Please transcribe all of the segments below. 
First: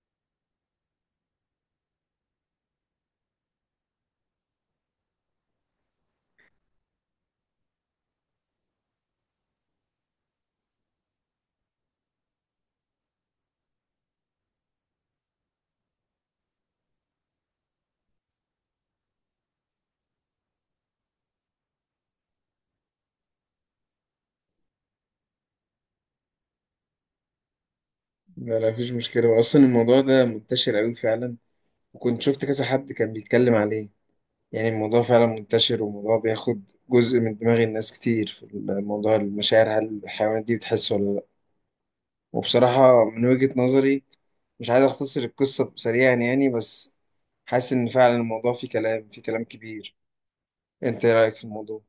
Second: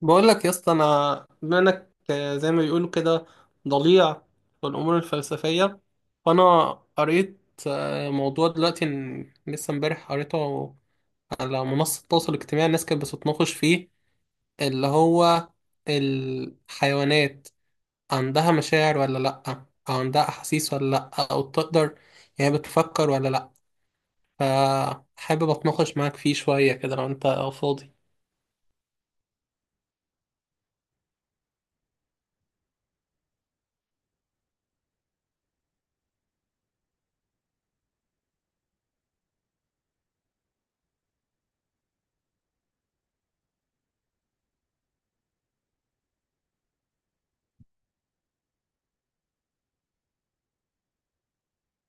بقول لك يا اسطى، انا بما انك زي ما بيقولوا كده ضليع في الامور الفلسفيه. فانا قريت موضوع دلوقتي لسه امبارح قريته على منصه التواصل الاجتماعي. الناس كانت بتتناقش فيه، اللي هو الحيوانات عندها مشاعر ولا لا، او عندها احاسيس ولا لا، او بتقدر يعني بتفكر ولا لا. فحابب اتناقش معاك فيه شويه كده لو انت فاضي. لا، لا مفيش مشكلة. أصلا الموضوع ده منتشر أوي فعلا، وكنت شفت كذا حد كان بيتكلم عليه. يعني الموضوع فعلا منتشر، والموضوع بياخد جزء من دماغ الناس كتير في الموضوع المشاعر، هل الحيوانات دي بتحس ولا لأ. وبصراحة من وجهة نظري مش عايز أختصر القصة سريعا يعني، بس حاسس إن فعلا الموضوع فيه كلام، فيه كلام كبير. أنت إيه رأيك في الموضوع؟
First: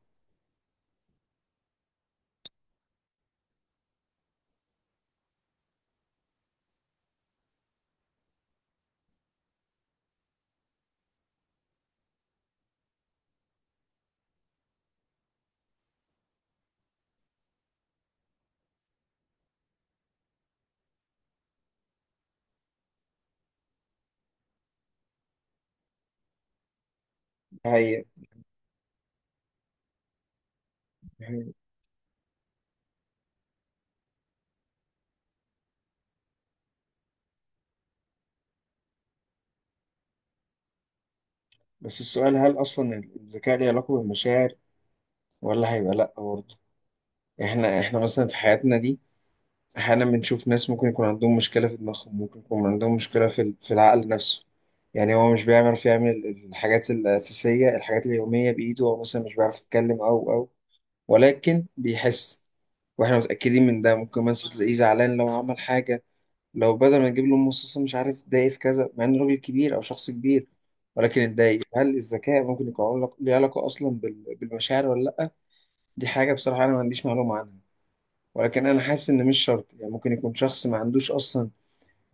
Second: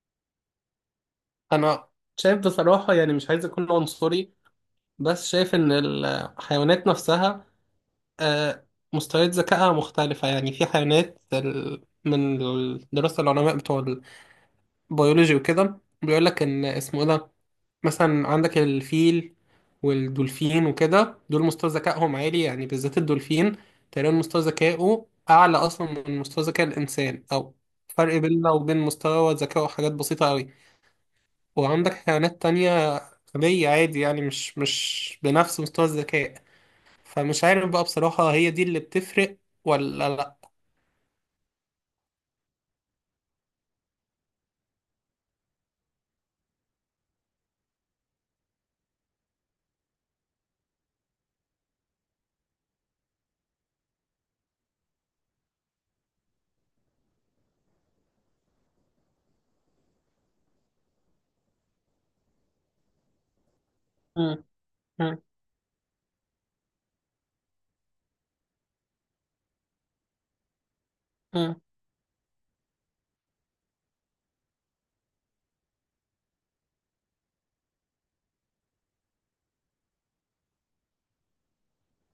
انا شايف بصراحه، يعني مش عايز اكون عنصري، بس شايف ان الحيوانات نفسها آه، مستويات ذكائها مختلفة. يعني في حيوانات من دراسة العلماء بتوع البيولوجي وكده، بيقول لك ان اسمه ايه ده، مثلا عندك الفيل والدولفين وكده، دول مستوى ذكائهم عالي، يعني بالذات الدولفين تقريبا مستوى ذكائه أعلى أصلا من مستوى ذكاء الإنسان، أو هي فرق بيننا وبين مستوى ذكائه حاجات بسيطة أوي. وعندك حيوانات تانية غبية عادي، يعني مش بنفس مستوى الذكاء. فمش عارف بقى بصراحة، هي دي اللي بتفرق ولا لا؟ بس السؤال، هل أصلا الذكاء ليه علاقة بالمشاعر ولا هيبقى لأ برضه؟ إحنا مثلا في حياتنا دي احيانا بنشوف ناس ممكن يكون عندهم مشكله في دماغهم، ممكن يكون عندهم مشكله في العقل نفسه. يعني هو مش بيعرف يعمل الحاجات الاساسيه، الحاجات اليوميه بايده، او مثلا مش بيعرف يتكلم او ولكن بيحس. واحنا متاكدين من ده. ممكن مم. مثلا تلاقيه زعلان مم. لو عمل حاجه، لو بدل ما نجيب له مصاصه مش عارف اتضايق في كذا، مع انه راجل كبير او شخص كبير، ولكن مم. اتضايق. هل الذكاء ممكن يكون ليه علاقه اصلا بالمشاعر ولا لا؟ دي حاجه بصراحه انا ما عنديش معلومه عنها، ولكن انا حاسس ان مش شرط. يعني ممكن يكون شخص ما عندوش اصلا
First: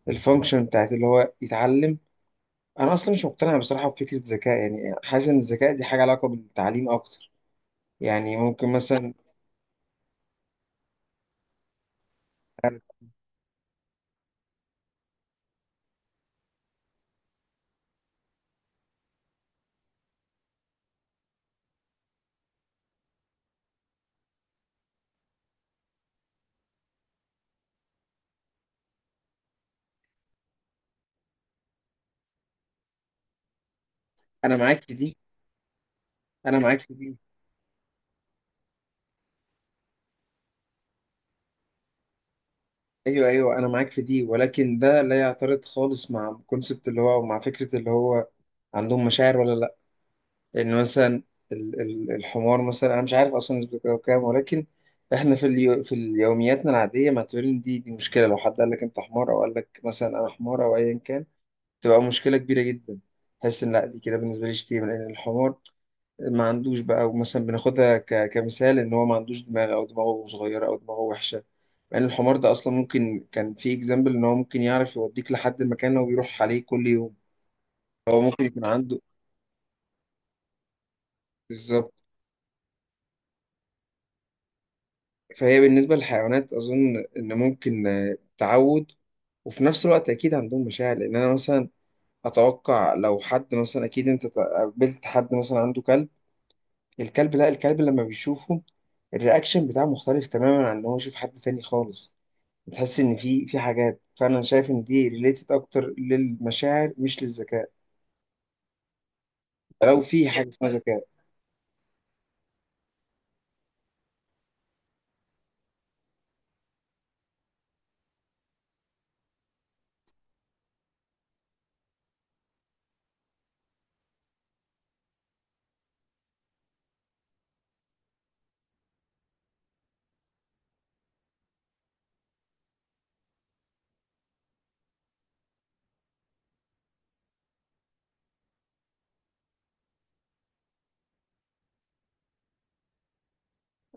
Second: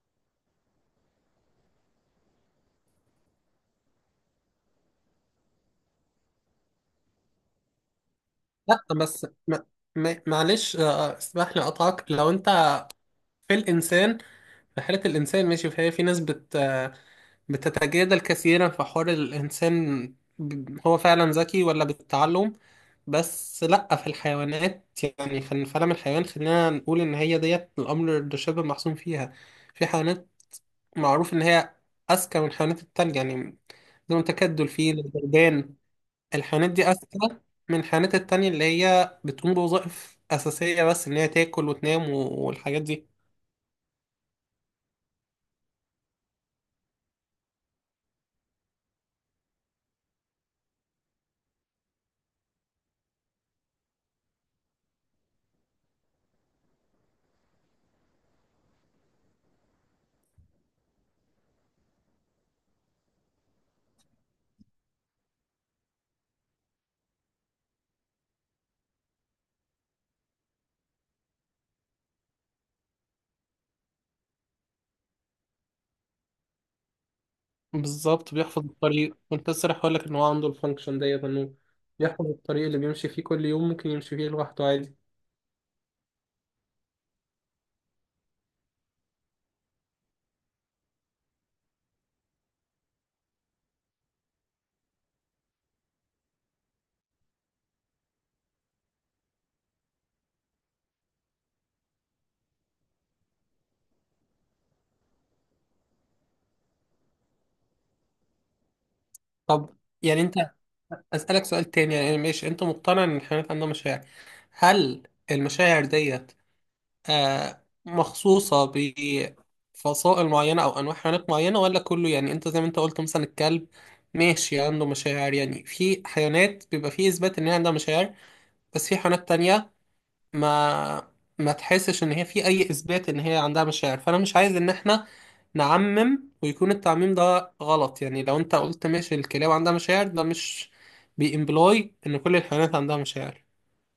الفانكشن بتاعت اللي هو يتعلم. انا اصلا مش مقتنع بصراحه بفكره ذكاء، يعني حاسس ان الذكاء دي حاجه علاقه بالتعليم اكتر. يعني ممكن لا مثلا بس معلش، اسمح لي اقطعك. لو انت في الانسان، في حالة الانسان ماشي، فهي في ناس بت... آه، بتتجادل كثيرا في حوار الانسان، هو فعلا ذكي ولا بالتعلم. بس لا، في الحيوانات يعني، في الفلم الحيوان خلينا نقول ان هي ديت، الامر ده شبه محسوم فيها. في حيوانات معروف ان هي اذكى من الحيوانات التانية، يعني بدون انا تكدل معاك فيه في دي، للبلدان. انا الحيوانات معاك دي في دي. أذكى من الحيوانات التانية اللي هي بتقوم بوظائف أساسية، بس إن هي تاكل وتنام والحاجات دي. ايوه، ايوه، انا معاك في دي، ولكن ده لا يعترض خالص مع الكونسبت اللي هو، ومع فكره اللي هو عندهم مشاعر ولا لا. لان مثلا الحمار مثلا، انا مش عارف اصلا نسبته كام، ولكن احنا في في يومياتنا العاديه معتبرين دي مشكله. لو حد قال لك انت حمار، او قال لك مثلا انا حمار او ايا كان، تبقى مشكلة كبيرة جدا. بحس إن لا، دي كده بالنسبة لي شتيمة، لأن الحمار ما عندوش بقى. ومثلا بناخدها كمثال إن هو ما عندوش دماغ، أو دماغه صغيرة، أو دماغه وحشة، مع إن الحمار ده أصلا ممكن كان في إكزامبل إن هو ممكن يعرف يوديك لحد المكان اللي هو بيروح عليه كل يوم. هو بالظبط، ممكن يكون بيحفظ عنده، الطريق. كنت لسه رايح أقولك إن هو عنده الفانكشن ديت، إنه بالظبط. بيحفظ الطريق اللي بيمشي فيه كل يوم، ممكن يمشي فيه لوحده عادي. فهي بالنسبة للحيوانات أظن إن ممكن تعود. وفي نفس الوقت أكيد عندهم مشاعر، لأن أنا مثلا أتوقع لو حد مثلا، أكيد أنت قابلت حد مثلا عنده كلب، الكلب، لا الكلب لما بيشوفه الرياكشن بتاعه مختلف تماما عن ان هو يشوف حد تاني خالص. بتحس ان في حاجات، فانا شايف ان دي ريليتد اكتر للمشاعر مش للذكاء، طب، لو يعني في أنت حاجه اسمها ذكاء. أسألك سؤال تاني يعني. ماشي، أنت مقتنع إن الحيوانات عندها مشاعر. هل المشاعر ديت مخصوصة بفصائل معينة أو أنواع حيوانات معينة ولا كله؟ يعني أنت زي ما أنت قلت مثلا، الكلب ماشي عنده مشاعر، يعني في حيوانات بيبقى فيه إثبات إن هي عندها مشاعر، بس في حيوانات تانية ما ما تحسش إن هي في أي إثبات إن هي عندها مشاعر. فأنا مش عايز إن إحنا نعمم ويكون التعميم ده غلط. يعني لو أنت قلت ماشي الكلاب عندها مشاعر، ده مش بيمبلاي إن كل الحيوانات عندها مشاعر.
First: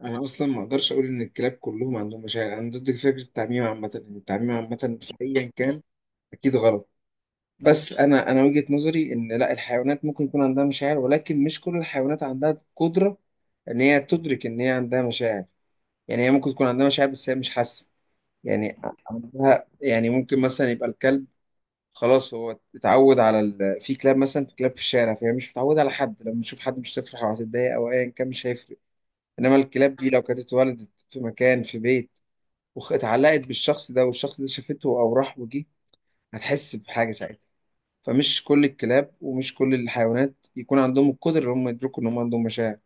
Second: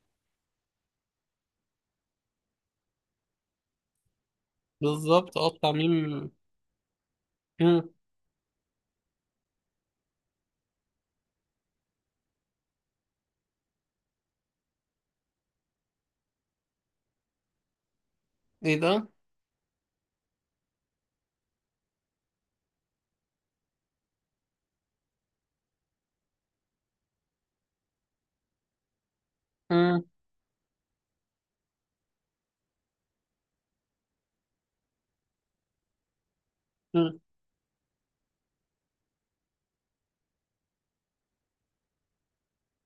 انا اصلا ما اقدرش اقول ان الكلاب كلهم عندهم مشاعر. انا ضد فكره التعميم عامه، ان التعميم عامه في بالظبط، اه، ايا كان التعميم. اكيد غلط. مم. بس انا وجهه نظري ان لا، الحيوانات ممكن يكون عندها مشاعر، ولكن مش كل الحيوانات عندها قدره ان هي تدرك ان هي عندها مشاعر. يعني هي ممكن تكون عندها مشاعر، بس هي مش حاسه إيه يعني، ده؟ عندها. يعني ممكن مثلا يبقى الكلب، خلاص هو اتعود على في كلاب مثلا، في كلاب في الشارع فهي مش متعودة على حد، لما تشوف حد مش هتفرح او هتتضايق او ايا كان، مش هيفرق. انما الكلاب دي لو كانت اتولدت في مكان، في بيت، واتعلقت بالشخص ده، والشخص ده شافته او راح وجه، هتحس بحاجة مم. ساعتها. فمش كل الكلاب ومش كل الحيوانات يكون عندهم القدرة ان هم يدركوا ان هم عندهم مشاعر.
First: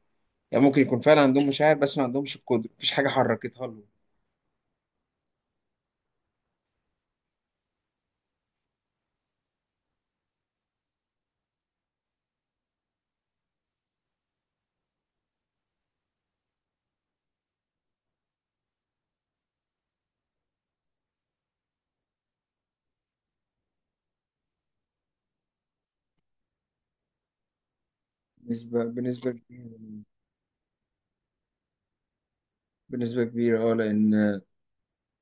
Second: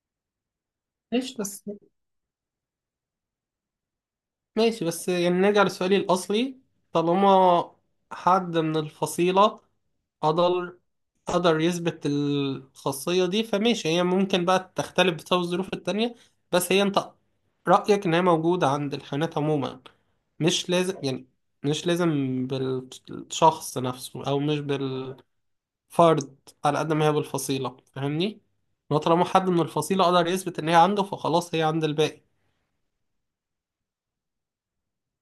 يعني ممكن يكون فعلا ماشي عندهم بس، مشاعر، بس ما عندهمش القدرة، مفيش حاجة حركتها لهم. ماشي بس يعني، نرجع لسؤالي الأصلي. طالما حد من الفصيلة قدر قدر يثبت الخاصية دي، فماشي، هي ممكن بقى تختلف بسبب الظروف التانية، بس هي أنت رأيك إن هي موجودة عند الحيوانات عموما. مش لازم يعني، مش لازم بالشخص نفسه أو مش بالفرد، على قد ما هي بالفصيلة. فاهمني؟ إن بنسبة هو طالما بنسبة حد من كبيرة. الفصيلة قدر يثبت إن هي عنده فخلاص هي عند الباقي. بنسبة كبيرة، اه. لأن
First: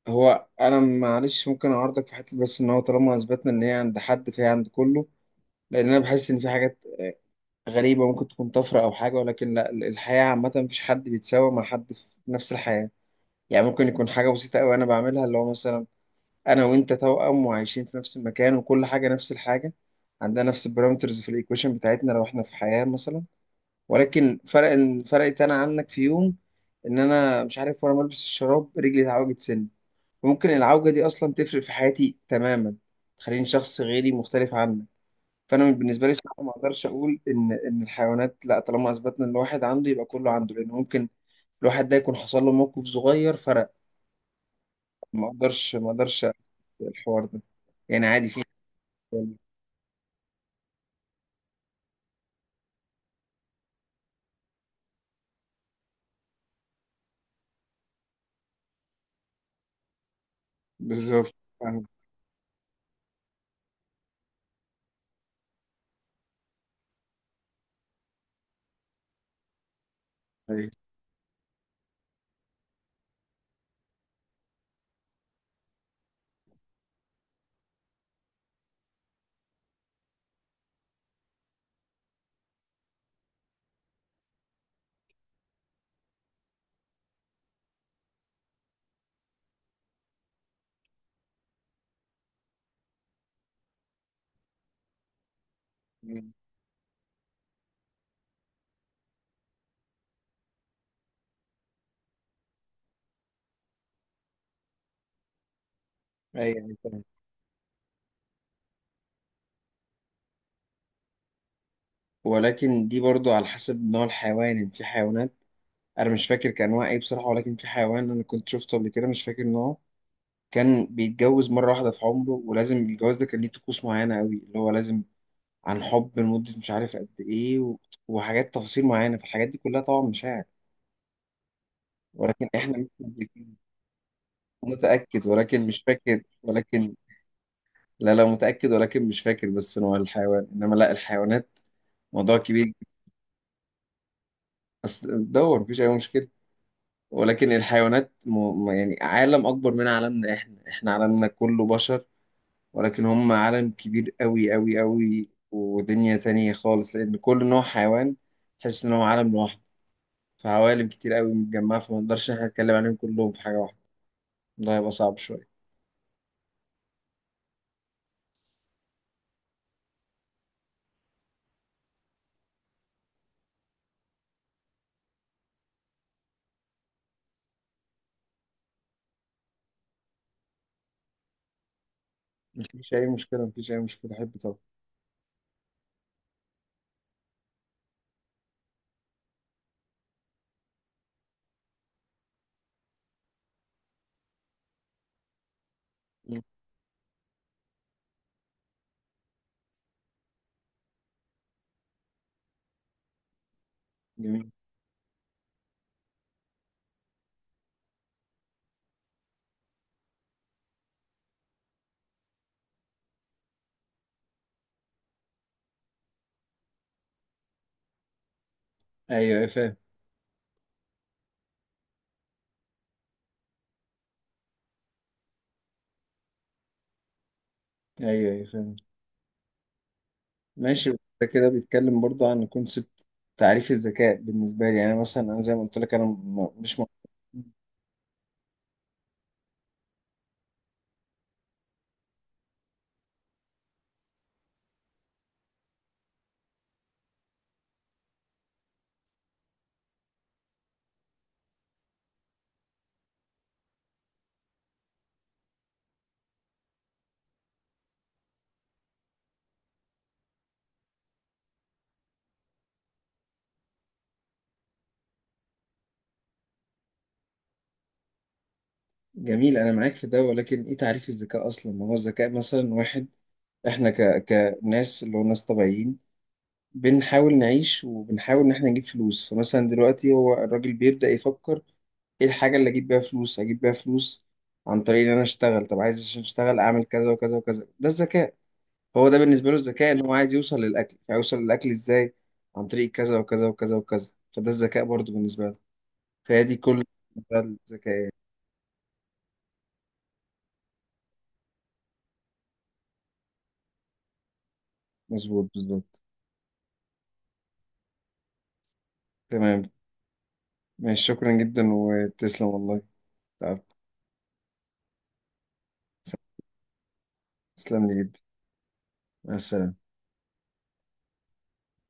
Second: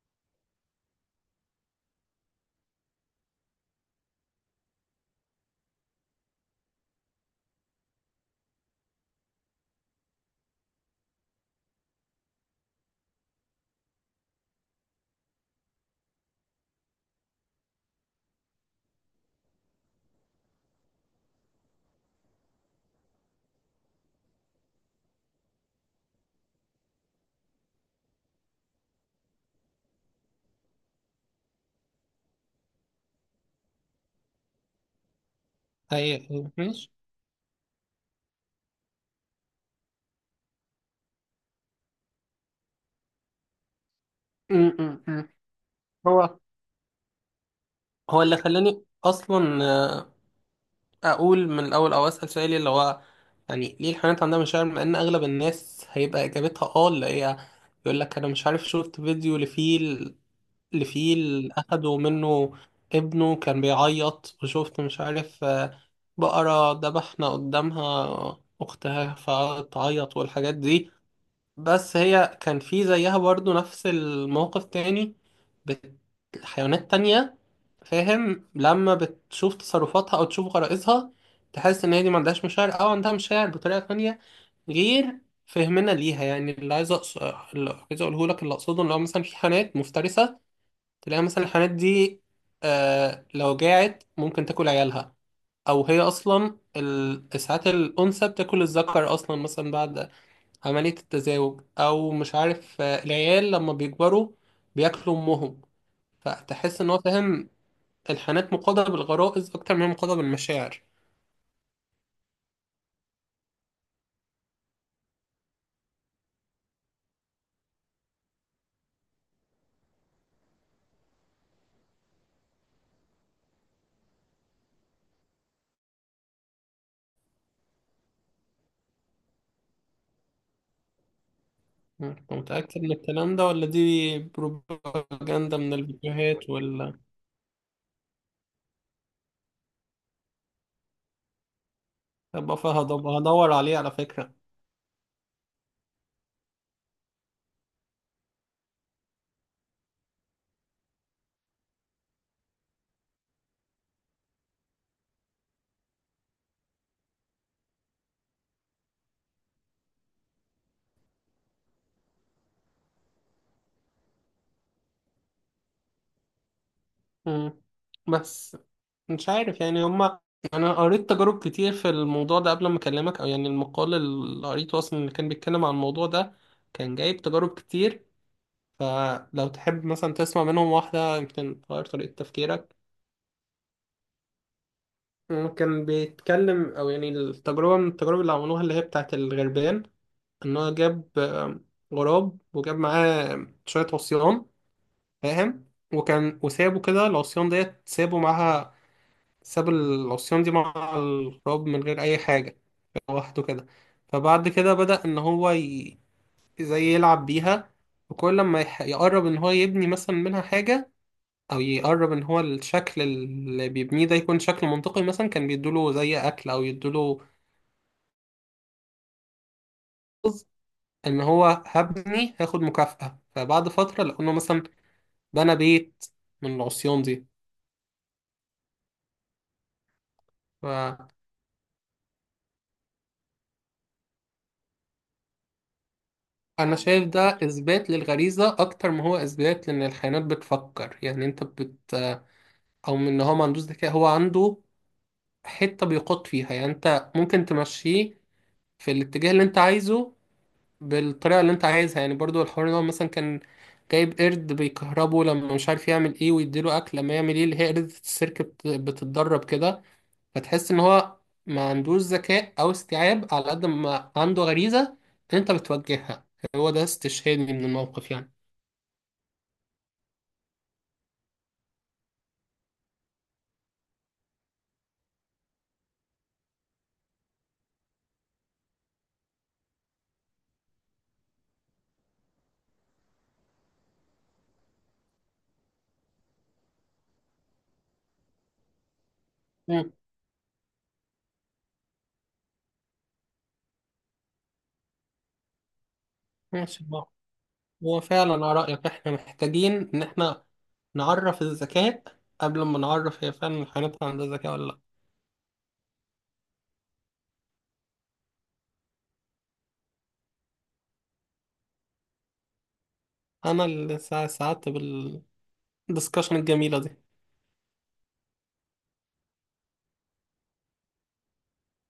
هو، انا معلش ممكن اعارضك في حته، بس ان هو طالما اثبتنا ان هي عند حد فهي عند كله، لان انا بحس ان في حاجات غريبه ممكن تكون طفره او حاجه، ولكن لا، الحياه عامه مفيش حد بيتساوى مع حد في نفس الحياه. يعني ممكن يكون حاجه بسيطه قوي انا بعملها، اللي هو مثلا انا وانت توأم وعايشين في نفس المكان وكل حاجه نفس الحاجه، عندنا نفس البارامترز في الايكويشن بتاعتنا لو احنا في حياه مثلا، ولكن فرق، فرقت انا عنك في يوم ان انا مش عارف، وانا بلبس الشراب رجلي اتعوجت سن، ممكن العوجة دي اصلا تفرق في حياتي تماما، تخليني شخص غيري مختلف عنك. فانا بالنسبة لي هي. بصراحة ما اقدرش ماشي. اقول ان ان الحيوانات لا، طالما اثبتنا ان الواحد عنده يبقى كله عنده، لان ممكن الواحد ده يكون حصل له موقف صغير فرق. م- م- ما م. اقدرش، ما اقدرش أقبل هو الحوار ده، يعني هو عادي اللي في. خلاني اصلا اقول من الاول او اسال سؤالي اللي هو، يعني ليه الحيوانات عندها مشاعر؟ مع ان اغلب الناس هيبقى اجابتها اه، اللي هي يقول لك انا مش عارف شفت فيديو لفيل بالظبط، لفيل فاهم. اخدوا منه ابنه كان بيعيط، وشفت مش عارف بقرة ذبحنا قدامها اختها فقعدت تعيط، والحاجات ايوه، دي. بس هي كان في زيها برضو نفس الموقف تاني، بت- حيوانات تانية. فاهم؟ لما بتشوف تصرفاتها أو تشوف غرائزها، تحس إن هي دي ما عندهاش مشاعر، أو عندها مشاعر بطريقة تانية غير فهمنا ليها. يعني اللي عايز اللي عايز أقوله لك، اللي أقصده، إن هو مثلا في حيوانات مفترسة، تلاقي مثلا الحيوانات دي لو جاعت ممكن تاكل عيالها، أو هي أصلا ساعات الأنثى بتاكل الذكر أصلا مثلا بعد عملية التزاوج، أو مش عارف، العيال لما بيكبروا بياكلوا أمهم. ايوه، أيوة، فتحس إن هو، فاهم. فاهم، الحانات مقاضة بالغرائز أكتر من مقاضة بالمشاعر. ولكن دي برضو على حسب نوع الحيوان. يعني في حيوانات، انا مش فاكر كان انواع ايه بصراحه، ولكن في حيوان انا كنت شفته قبل كده مش فاكر نوعه، كان بيتجوز مره واحده في عمره، ولازم الجواز ده كان ليه طقوس معينه قوي، اللي هو لازم عن حب لمده مش عارف قد ايه وحاجات تفاصيل معينه. فالحاجات دي كلها طبعا مشاعر. أنت ولكن متأكد احنا من الكلام ممكن، ده، ولا دي متاكد بروباجندا ولكن من مش فاكر، الفيديوهات ولكن ولا؟ لا، لا متاكد ولكن مش فاكر بس نوع الحيوان. انما لا، الحيوانات موضوع أبقى كبير. هدور عليه على فكرة. اصل دور، مفيش اي مشكله. ولكن الحيوانات يعني عالم اكبر من عالمنا احنا، احنا عالمنا كله بشر، ولكن هم عالم كبير قوي قوي قوي، ودنيا تانية خالص، لأن كل نوع حيوان تحس إن هو عالم لوحده. فعوالم كتير قوي متجمعة، فما نقدرش إن إحنا نتكلم عليهم كلهم في حاجة واحدة، ده هيبقى صعب شوية. مم. بس مش عارف يعني هما، أنا قريت تجارب كتير في الموضوع ده قبل ما أكلمك. أو يعني المقال اللي قريته أصلا اللي كان بيتكلم عن الموضوع ده، كان جايب تجارب كتير. فلو تحب مثلا تسمع منهم واحدة، يمكن تغير طريقة تفكيرك. مفيش أي مشكلة، مفيش أي مشكلة، أحب طبعا. ممكن بيتكلم أو يعني، التجربة من التجارب اللي عملوها اللي هي بتاعت الغربان، إن هو جاب غراب وجاب معاه شوية عصيان، فاهم؟ وكان مم. وسابه كده، العصيان ديت سابه معاها، ساب العصيان دي مع الغراب من غير أي حاجة، لوحده كده. فبعد جميل. كده بدأ إن هو زي يلعب بيها. وكل لما يقرب إن هو يبني مثلا منها حاجة، او يقرب ان هو الشكل اللي بيبنيه ده يكون شكل منطقي، مثلا كان بيدوله زي اكل او يدوله أيوه، أيوه، فاهم. رز، ان هو هبني هاخد مكافأة. فبعد فترة لقوا انه مثلا بنى بيت من العصيان دي. أيوه، أيوه، فاهم. ماشي. فانا ده كده بيتكلم برضه عن كونسبت تعريف الذكاء. بالنسبة لي يعني مثلا، أنا زي ما قلت لك أنا م- مش م- شايف ده اثبات للغريزة اكتر ما هو اثبات لان الحيوانات بتفكر. يعني انت او من ان هو ما عندوش ذكاء، هو عنده حتة بيقود فيها. يعني انت ممكن تمشيه في الاتجاه اللي انت عايزه، بالطريقة اللي انت عايزها. يعني برضو الحوار ده مثلا كان جايب قرد بيكهربه لما مش عارف يعمل ايه ويديله اكل لما يعمل ايه، اللي هي قردة السيرك بتتدرب كده. فتحس ان هو ما عندوش ذكاء او استيعاب على قد ما عنده غريزة، انت بتوجهها. هو ده استشهادي من الموقف يعني. جميل، أنا معاك في ده. ولكن إيه تعريف الذكاء أصلا؟ ما هو الذكاء مثلا؟ واحد احنا كناس، اللي هو ناس طبيعيين، بنحاول نعيش وبنحاول ان احنا نجيب فلوس. فمثلا دلوقتي هو الراجل بيبدأ يفكر ايه الحاجة اللي اجيب بيها فلوس، اجيب بيها فلوس عن طريق ان انا اشتغل. طب عايز عشان اشتغل اعمل كذا وكذا وكذا، ده الذكاء. هو ده بالنسبة له الذكاء، مم. ان هو عايز يوصل للاكل، فيوصل للاكل ازاي؟ عن طريق كذا وكذا وكذا وكذا، فده الذكاء برضو بالنسبة له. فهي دي ماشي كل، بقى. ده الذكاء هو يعني. فعلا على رأيك احنا محتاجين ان احنا نعرف الذكاء قبل ما نعرف هي فعلا الحيوانات عندها ذكاء ولا لا. مظبوط، بالظبط. تمام. ماشي، شكرا جدا، وتسلم والله، انا تعبت. اللي سعدت بالدسكشن الجميلة دي. تسلم لي جدا. مع السلامة.